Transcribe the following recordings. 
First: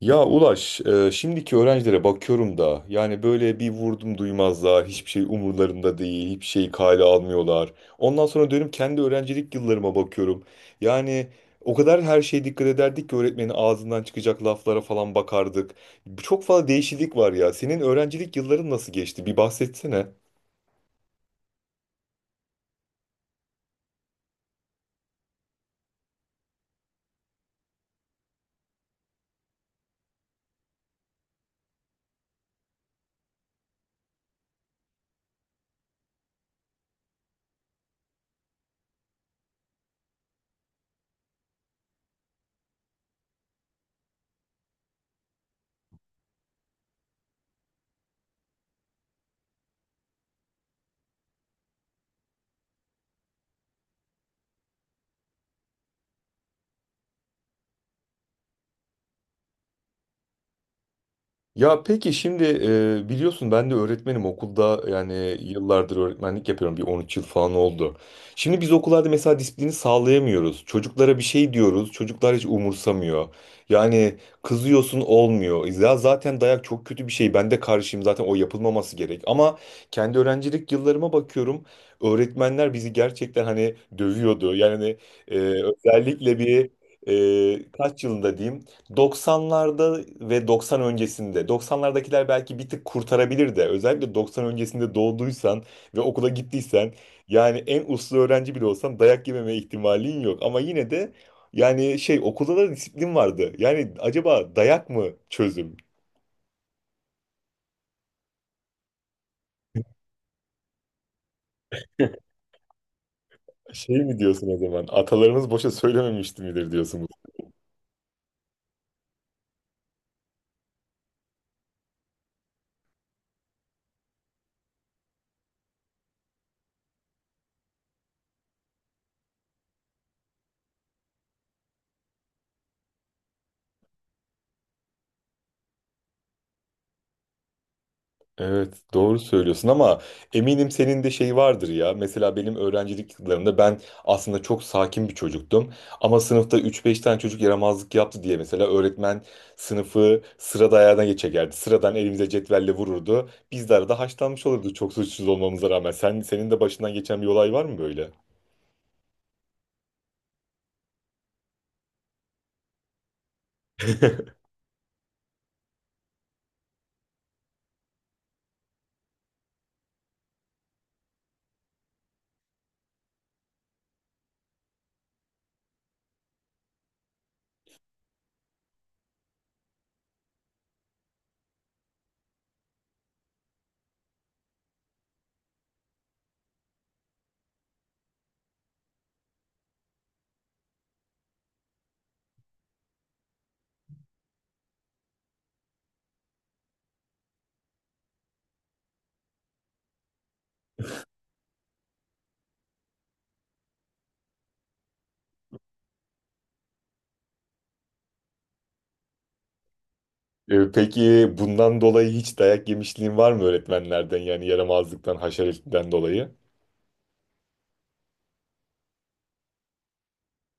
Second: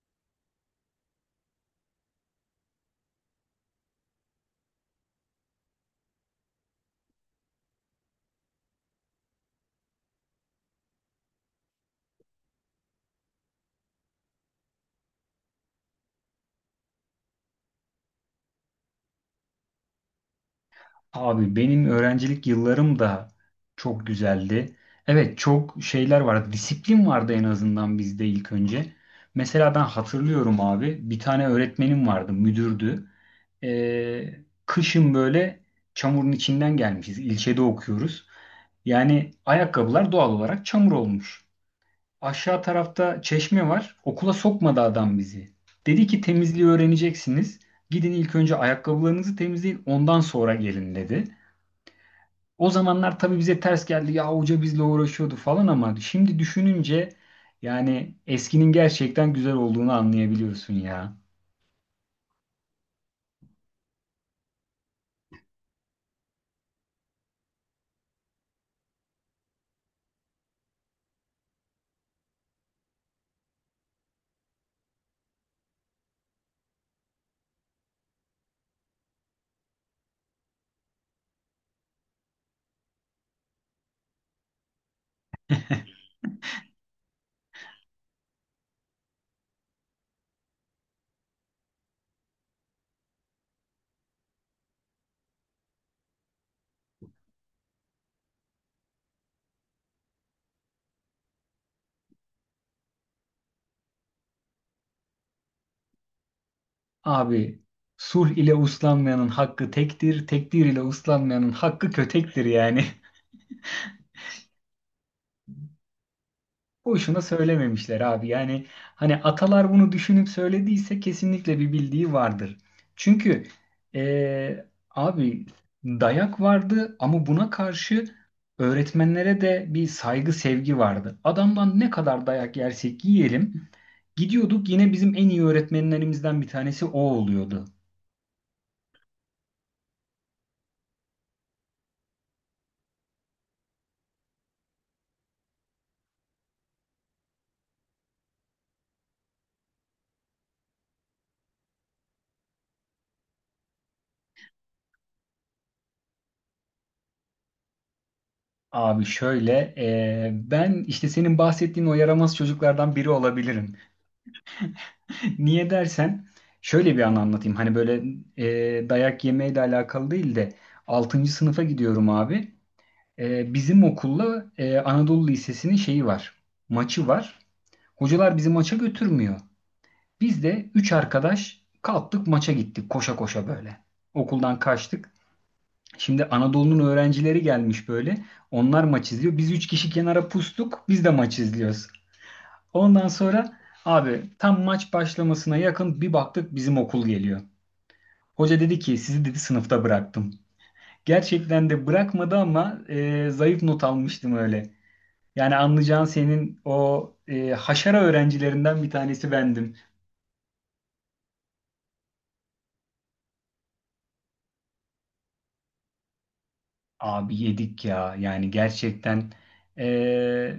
Ya Ulaş, şimdiki öğrencilere bakıyorum da yani böyle bir vurdum duymazlar, hiçbir şey umurlarında değil, hiçbir şeyi kale almıyorlar. Ondan sonra dönüp kendi öğrencilik yıllarıma bakıyorum. Yani o kadar her şeye dikkat ederdik ki öğretmenin ağzından çıkacak laflara falan bakardık. Çok fazla değişiklik var ya. Senin öğrencilik yılların nasıl geçti? Bir bahsetsene. Abi benim öğrencilik yıllarım da çok güzeldi. Evet çok şeyler vardı. Disiplin vardı en azından bizde ilk önce. Mesela ben hatırlıyorum abi bir tane öğretmenim vardı müdürdü. Kışın böyle çamurun içinden gelmişiz. İlçede okuyoruz. Yani ayakkabılar doğal olarak çamur olmuş. Aşağı tarafta çeşme var. Okula sokmadı adam bizi. Dedi ki temizliği öğreneceksiniz. Gidin ilk önce ayakkabılarınızı temizleyin ondan sonra gelin dedi. O zamanlar tabii bize ters geldi. Ya hoca bizle uğraşıyordu falan ama şimdi düşününce yani eskinin gerçekten güzel olduğunu anlayabiliyorsun ya. Ya peki şimdi biliyorsun ben de öğretmenim okulda, yani yıllardır öğretmenlik yapıyorum, bir 13 yıl falan oldu. Şimdi biz okullarda mesela disiplini sağlayamıyoruz. Çocuklara bir şey diyoruz, çocuklar hiç umursamıyor. Yani kızıyorsun, olmuyor. Ya zaten dayak çok kötü bir şey, ben de karşıyım zaten, o yapılmaması gerek. Ama kendi öğrencilik yıllarıma bakıyorum, öğretmenler bizi gerçekten hani dövüyordu. Yani özellikle bir kaç yılında diyeyim, 90'larda ve 90 öncesinde. 90'lardakiler belki bir tık kurtarabilir de. Özellikle 90 öncesinde doğduysan ve okula gittiysen, yani en uslu öğrenci bile olsan dayak yememe ihtimalin yok. Ama yine de yani şey, okulda da disiplin vardı. Yani acaba dayak mı çözüm? Abi sulh ile uslanmayanın hakkı tektir, tekdir ile uslanmayanın hakkı kötektir yani. Şey mi diyorsun o zaman? Atalarımız boşa söylememişti midir diyorsun? Boşuna söylememişler abi. Yani hani atalar bunu düşünüp söylediyse kesinlikle bir bildiği vardır. Çünkü abi dayak vardı ama buna karşı öğretmenlere de bir saygı sevgi vardı. Adamdan ne kadar dayak yersek yiyelim gidiyorduk yine bizim en iyi öğretmenlerimizden bir tanesi o oluyordu. Evet, doğru söylüyorsun ama eminim senin de şey vardır ya. Mesela benim öğrencilik yıllarımda ben aslında çok sakin bir çocuktum. Ama sınıfta üç beş tane çocuk yaramazlık yaptı diye mesela öğretmen sınıfı sıra dayağına geçerdi. Sıradan elimize cetvelle vururdu. Biz de arada haşlanmış olurdu, çok suçsuz olmamıza rağmen. Senin de başından geçen bir olay var mı böyle? Abi şöyle ben işte senin bahsettiğin o yaramaz çocuklardan biri olabilirim. Niye dersen şöyle bir an anlatayım. Hani böyle dayak yemeyle alakalı değil de altıncı sınıfa gidiyorum abi. Bizim okulla Anadolu Lisesi'nin şeyi var. Maçı var. Hocalar bizi maça götürmüyor. Biz de 3 arkadaş kalktık maça gittik koşa koşa böyle. Okuldan kaçtık. Şimdi Anadolu'nun öğrencileri gelmiş böyle. Onlar maç izliyor. Biz 3 kişi kenara pustuk. Biz de maç izliyoruz. Ondan sonra abi tam maç başlamasına yakın bir baktık bizim okul geliyor. Hoca dedi ki sizi dedi sınıfta bıraktım. Gerçekten de bırakmadı ama zayıf not almıştım öyle. Yani anlayacağın senin o haşara öğrencilerinden bir tanesi bendim. Peki bundan dolayı hiç dayak yemişliğin var mı öğretmenlerden, yani yaramazlıktan, haşeretinden dolayı? Abi yedik ya yani gerçekten. e,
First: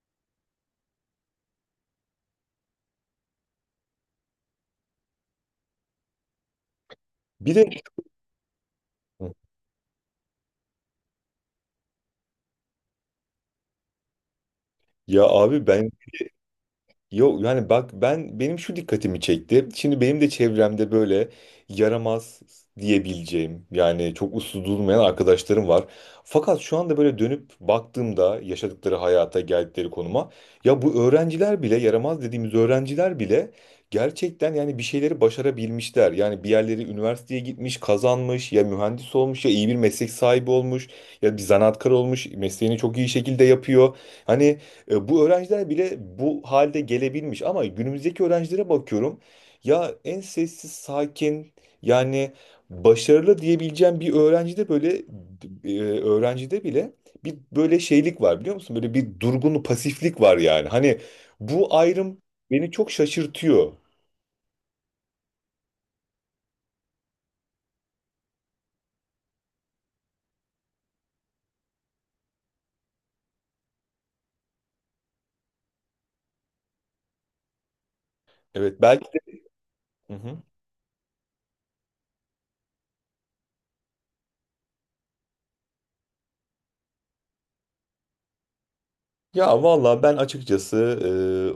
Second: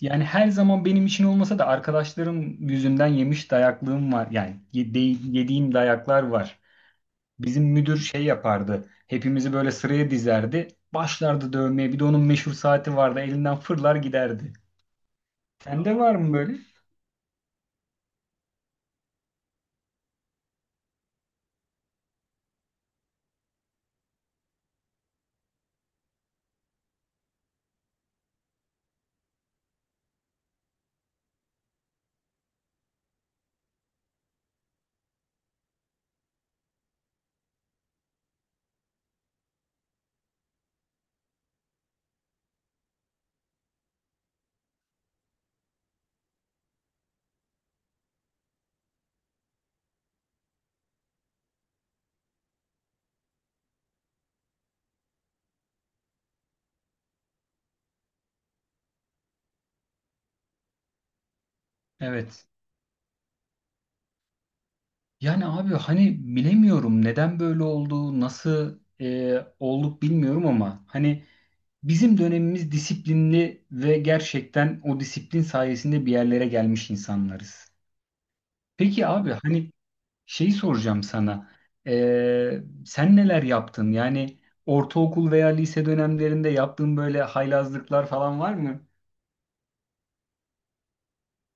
Yani her zaman benim için olmasa da arkadaşlarım yüzünden yemiş dayaklığım var. Yani yediğim dayaklar var. Bir Bizim de, müdür şey yapardı. Hepimizi böyle sıraya dizerdi. Başlardı dövmeye. Bir de onun meşhur saati vardı. Elinden fırlar giderdi. ya abi ben. Sende var mı böyle? Yok, yani bak, benim şu dikkatimi çekti. Şimdi benim de çevremde böyle yaramaz diyebileceğim, yani çok uslu durmayan arkadaşlarım var. Fakat şu anda böyle dönüp baktığımda yaşadıkları hayata, geldikleri konuma, ya bu öğrenciler bile, yaramaz dediğimiz öğrenciler bile gerçekten yani bir şeyleri başarabilmişler. Yani bir yerleri üniversiteye gitmiş, kazanmış, ya mühendis olmuş, ya iyi bir meslek sahibi olmuş, ya bir zanaatkar olmuş, mesleğini çok iyi şekilde yapıyor. Hani bu öğrenciler bile bu halde gelebilmiş, ama günümüzdeki öğrencilere bakıyorum. Ya en sessiz, sakin, yani başarılı diyebileceğim bir öğrencide böyle öğrencide bile bir böyle şeylik var, biliyor musun? Böyle bir durgun pasiflik var yani. Hani bu ayrım Evet. beni çok şaşırtıyor. Yani abi hani bilemiyorum neden böyle oldu, nasıl olduk bilmiyorum ama hani bizim dönemimiz disiplinli ve gerçekten o disiplin sayesinde bir yerlere gelmiş insanlarız. Evet, belki Peki de. abi hani Hı hı. şeyi soracağım sana. Sen neler yaptın? Yani ortaokul veya lise dönemlerinde yaptığın böyle haylazlıklar falan var mı? Ya valla ben açıkçası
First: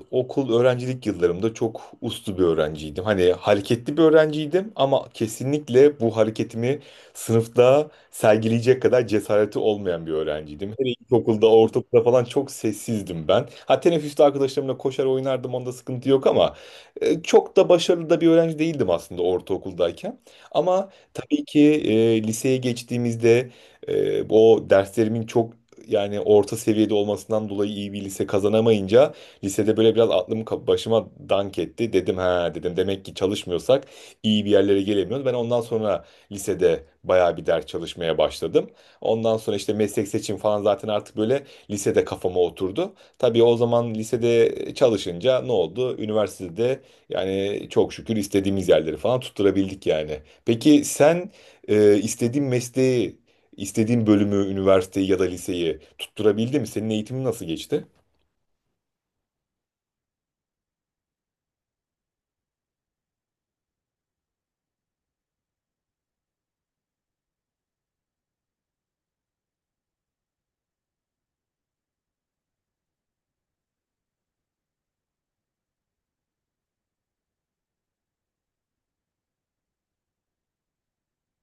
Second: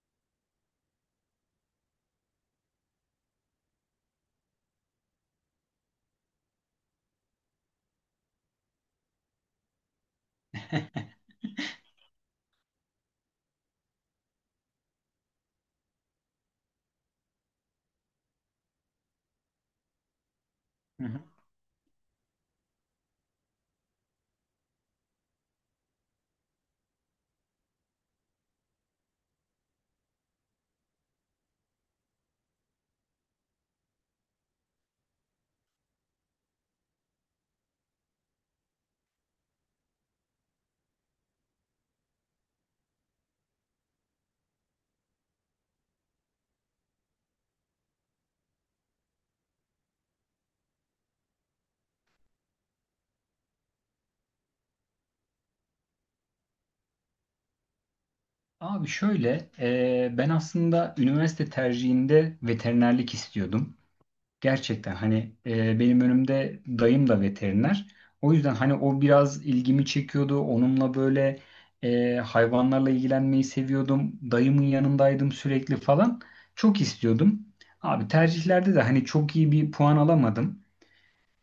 e, okul öğrencilik yıllarımda çok uslu bir öğrenciydim. Hani hareketli bir öğrenciydim ama kesinlikle bu hareketimi sınıfta sergileyecek kadar cesareti olmayan bir öğrenciydim. Hele ilkokulda, ortaokulda falan çok sessizdim ben. Ha, teneffüste arkadaşlarımla koşar oynardım, onda sıkıntı yok, ama çok da başarılı da bir öğrenci değildim aslında ortaokuldayken. Ama tabii ki liseye geçtiğimizde o derslerimin çok yani orta seviyede olmasından dolayı iyi bir lise kazanamayınca, lisede böyle biraz başıma dank etti. Dedim ha, dedim demek ki çalışmıyorsak iyi bir yerlere gelemiyoruz. Ben ondan sonra lisede bayağı bir ders çalışmaya başladım. Ondan sonra işte meslek seçim falan zaten artık böyle lisede kafama oturdu. Tabii o zaman lisede çalışınca ne oldu? Üniversitede yani çok şükür istediğimiz yerleri falan tutturabildik yani. Peki sen istediğin mesleği, İstediğin bölümü, üniversiteyi ya da liseyi tutturabildin mi? Senin eğitimin nasıl geçti? Abi şöyle, ben aslında üniversite tercihinde veterinerlik istiyordum. Gerçekten hani benim önümde dayım da veteriner. O yüzden hani o biraz ilgimi çekiyordu. Onunla böyle hayvanlarla ilgilenmeyi seviyordum. Dayımın yanındaydım sürekli falan. Çok istiyordum. Abi tercihlerde de hani çok iyi bir puan alamadım.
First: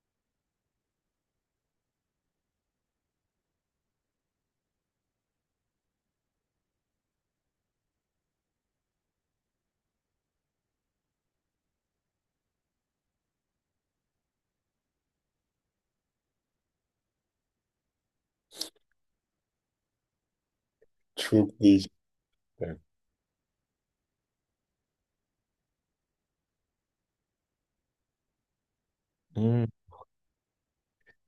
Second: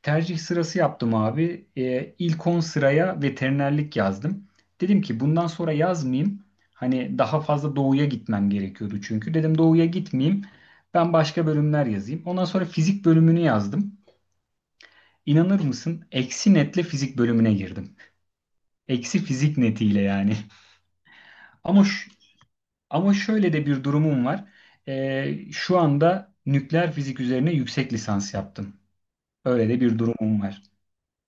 Tercih sırası yaptım abi. İlk 10 sıraya veterinerlik yazdım. Dedim ki bundan sonra yazmayayım. Hani daha fazla doğuya gitmem gerekiyordu çünkü. Dedim doğuya gitmeyeyim. Ben başka bölümler yazayım. Ondan sonra fizik bölümünü yazdım. İnanır mısın? Eksi netle fizik bölümüne girdim. Eksi fizik netiyle yani. Çok Ama değişik. ş- ama şöyle de bir durumum var. Şu anda nükleer fizik üzerine yüksek lisans yaptım. Hmm. Öyle de bir durumum var.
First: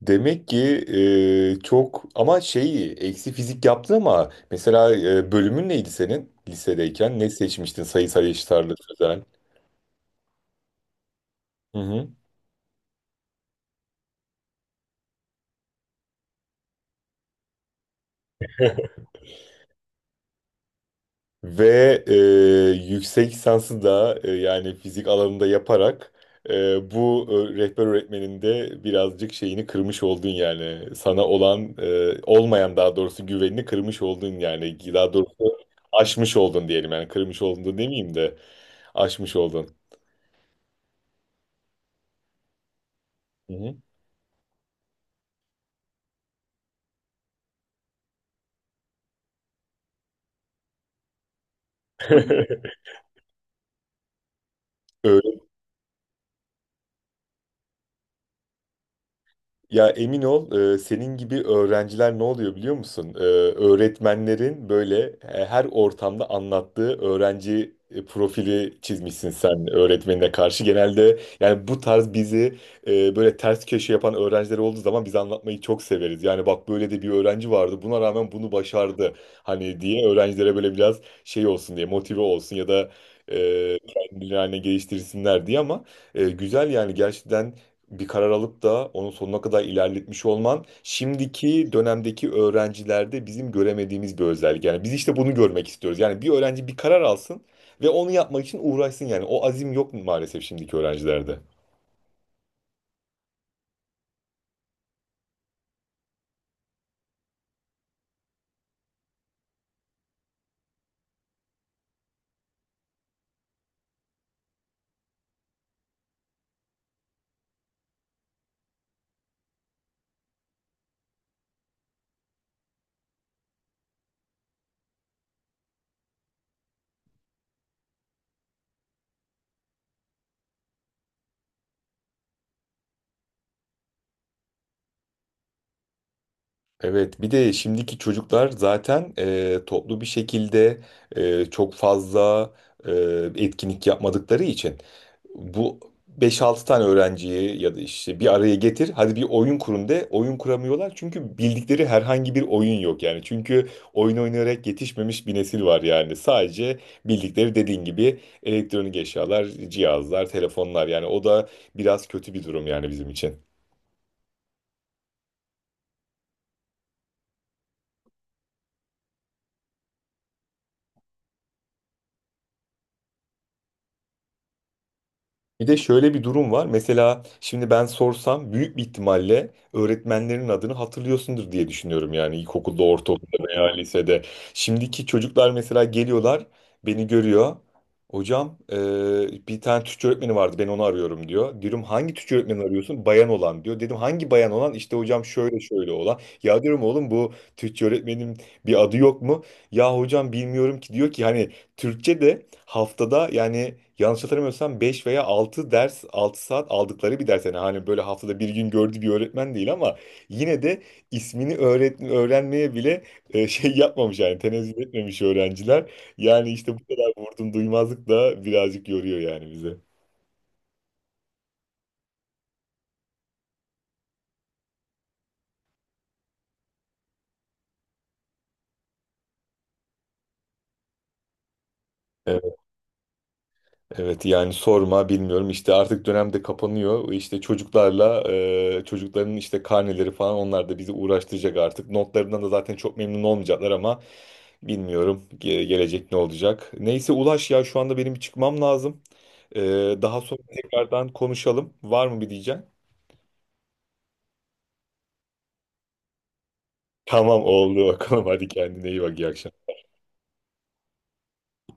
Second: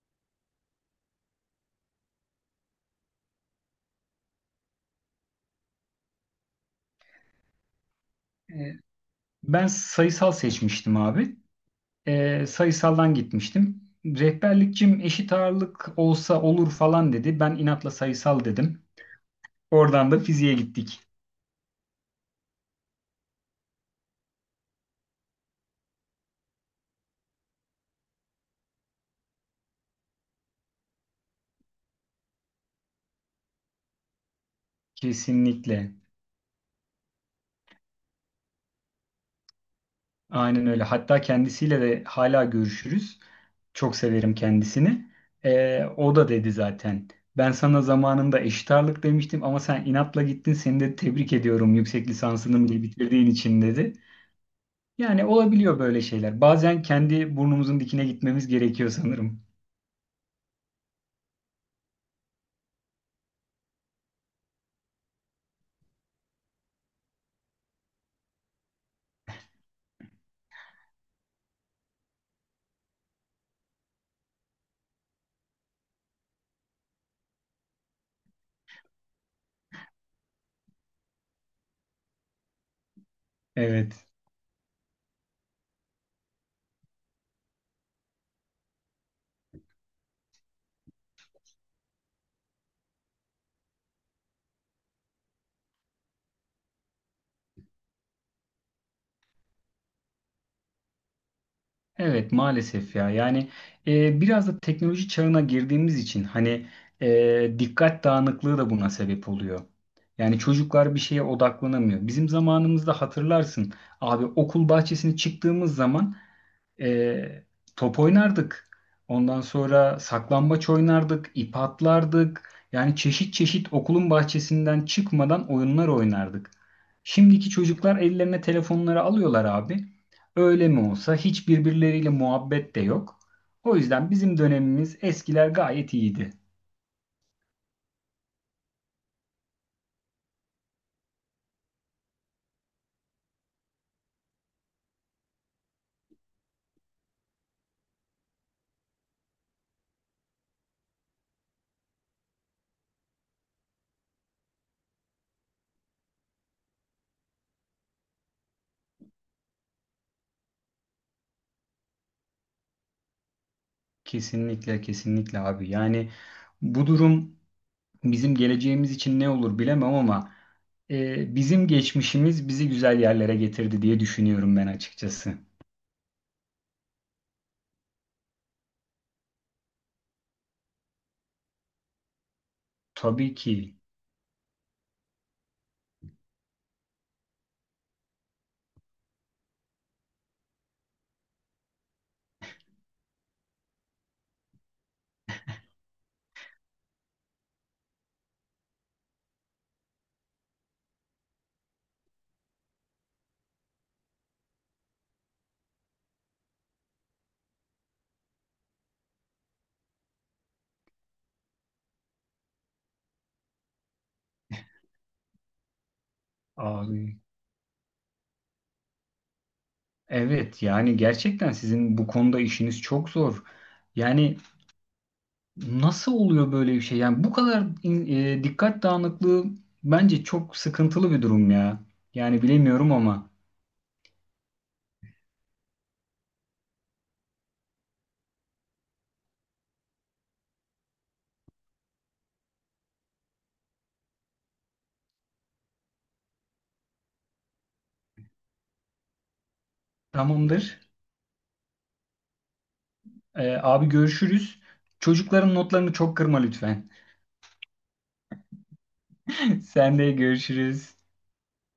Demek ki çok, ama şey, eksi fizik yaptı. Ama mesela bölümün neydi senin lisedeyken? Ne seçmiştin? Sayısal, eşit Ee, ağırlık, sözel. Ben sayısal seçmiştim abi. Hı hı. Sayısaldan gitmiştim. Rehberlikçim eşit ağırlık olsa olur falan dedi. Ben inatla sayısal dedim. Oradan da fiziğe gittik. Ve e, yüksek lisansı da yani fizik alanında yaparak bu rehber öğretmenin de birazcık şeyini kırmış oldun yani. Sana olan, olmayan daha doğrusu, güvenini kırmış oldun yani. Daha doğrusu Kesinlikle. aşmış oldun diyelim yani. Kırmış oldun demeyeyim de, aşmış oldun. Aynen öyle. Hatta kendisiyle de hala görüşürüz. Hı Çok severim kendisini. O da dedi zaten. Ben sana zamanında eşit ağırlık demiştim ama sen inatla gittin. Seni de tebrik ediyorum yüksek hı. lisansını bile bitirdiğin için dedi. Yani olabiliyor böyle şeyler. Bazen kendi burnumuzun dikine gitmemiz gerekiyor sanırım. Ya emin ol, senin gibi öğrenciler ne oluyor biliyor musun? Öğretmenlerin böyle her ortamda anlattığı öğrenci profili çizmişsin sen öğretmenine karşı. Genelde yani bu tarz bizi böyle ters köşe yapan öğrenciler olduğu zaman biz anlatmayı çok severiz. Yani bak, böyle de bir öğrenci vardı, buna rağmen bunu başardı hani diye, öğrencilere böyle biraz şey olsun diye, motive olsun ya da Evet. kendilerini geliştirsinler diye. Ama güzel yani, gerçekten bir karar alıp da onun sonuna kadar ilerletmiş olman şimdiki dönemdeki öğrencilerde bizim göremediğimiz bir özellik. Yani biz işte bunu görmek istiyoruz. Yani bir öğrenci bir karar alsın ve onu yapmak için uğraşsın yani. O azim yok mu maalesef şimdiki öğrencilerde. Evet maalesef ya yani biraz da teknoloji çağına girdiğimiz için hani dikkat dağınıklığı da buna sebep oluyor. Yani çocuklar bir şeye odaklanamıyor. Bizim zamanımızda hatırlarsın abi okul bahçesine çıktığımız zaman e, top oynardık. Ondan sonra saklambaç oynardık, ip atlardık. Yani çeşit çeşit okulun bahçesinden çıkmadan oyunlar oynardık. Şimdiki çocuklar ellerine telefonları alıyorlar abi. Öyle mi olsa hiç birbirleriyle muhabbet de yok. O yüzden bizim dönemimiz eskiler gayet iyiydi. Evet, bir de şimdiki çocuklar zaten toplu bir şekilde çok fazla e, etkinlik yapmadıkları için, bu beş altı tane öğrenciyi ya da işte bir araya getir. Hadi bir oyun kurun de. Oyun kuramıyorlar çünkü bildikleri herhangi bir oyun yok yani. Çünkü oyun oynayarak yetişmemiş bir nesil var yani. Sadece bildikleri dediğin gibi elektronik eşyalar, cihazlar, telefonlar, yani o da biraz kötü bir durum yani bizim için. Kesinlikle kesinlikle abi. Yani bu durum bizim geleceğimiz için ne olur bilemem ama bizim geçmişimiz bizi güzel yerlere getirdi diye düşünüyorum ben açıkçası. Bir de şöyle bir durum var. Mesela şimdi ben sorsam büyük bir ihtimalle öğretmenlerin adını hatırlıyorsundur diye düşünüyorum. Yani ilkokulda, Tabii ortaokulda veya ki lisede. Şimdiki çocuklar mesela geliyorlar, beni görüyor. Hocam bir tane Türkçe öğretmeni vardı, ben onu arıyorum diyor. Diyorum hangi Türkçe öğretmeni arıyorsun? Bayan olan diyor. Dedim hangi bayan olan? İşte hocam şöyle şöyle olan. Ya diyorum oğlum, bu Türkçe öğretmenin bir adı yok mu? Ya hocam bilmiyorum ki diyor ki, hani Türkçe de haftada, yani yanlış hatırlamıyorsam 5 veya 6 ders, 6 saat aldıkları bir ders yani, hani böyle haftada bir gün gördüğü bir öğretmen değil, ama yine de ismini öğrenmeye bile şey yapmamış, yani tenezzül etmemiş öğrenciler. Yani işte bu kadar abi. vurdum duymazlık da birazcık yoruyor yani bize. Evet yani gerçekten sizin bu konuda işiniz çok zor. Yani nasıl oluyor böyle bir şey? Yani bu kadar dikkat dağınıklığı bence çok sıkıntılı bir durum ya. Yani Evet, bilemiyorum ama evet yani sorma, bilmiyorum işte, artık dönemde kapanıyor işte çocuklarla, çocukların işte karneleri falan, onlar da bizi uğraştıracak, artık notlarından da zaten çok memnun olmayacaklar, ama bilmiyorum gelecek ne olacak. Neyse Ulaş, ya şu anda benim bir çıkmam lazım. Ee, daha sonra tamamdır. tekrardan konuşalım. Var mı bir diyeceğim? Abi görüşürüz. Çocukların notlarını çok kırma lütfen. Tamam, oldu bakalım, hadi kendine iyi bak, iyi akşamlar. Sen de görüşürüz.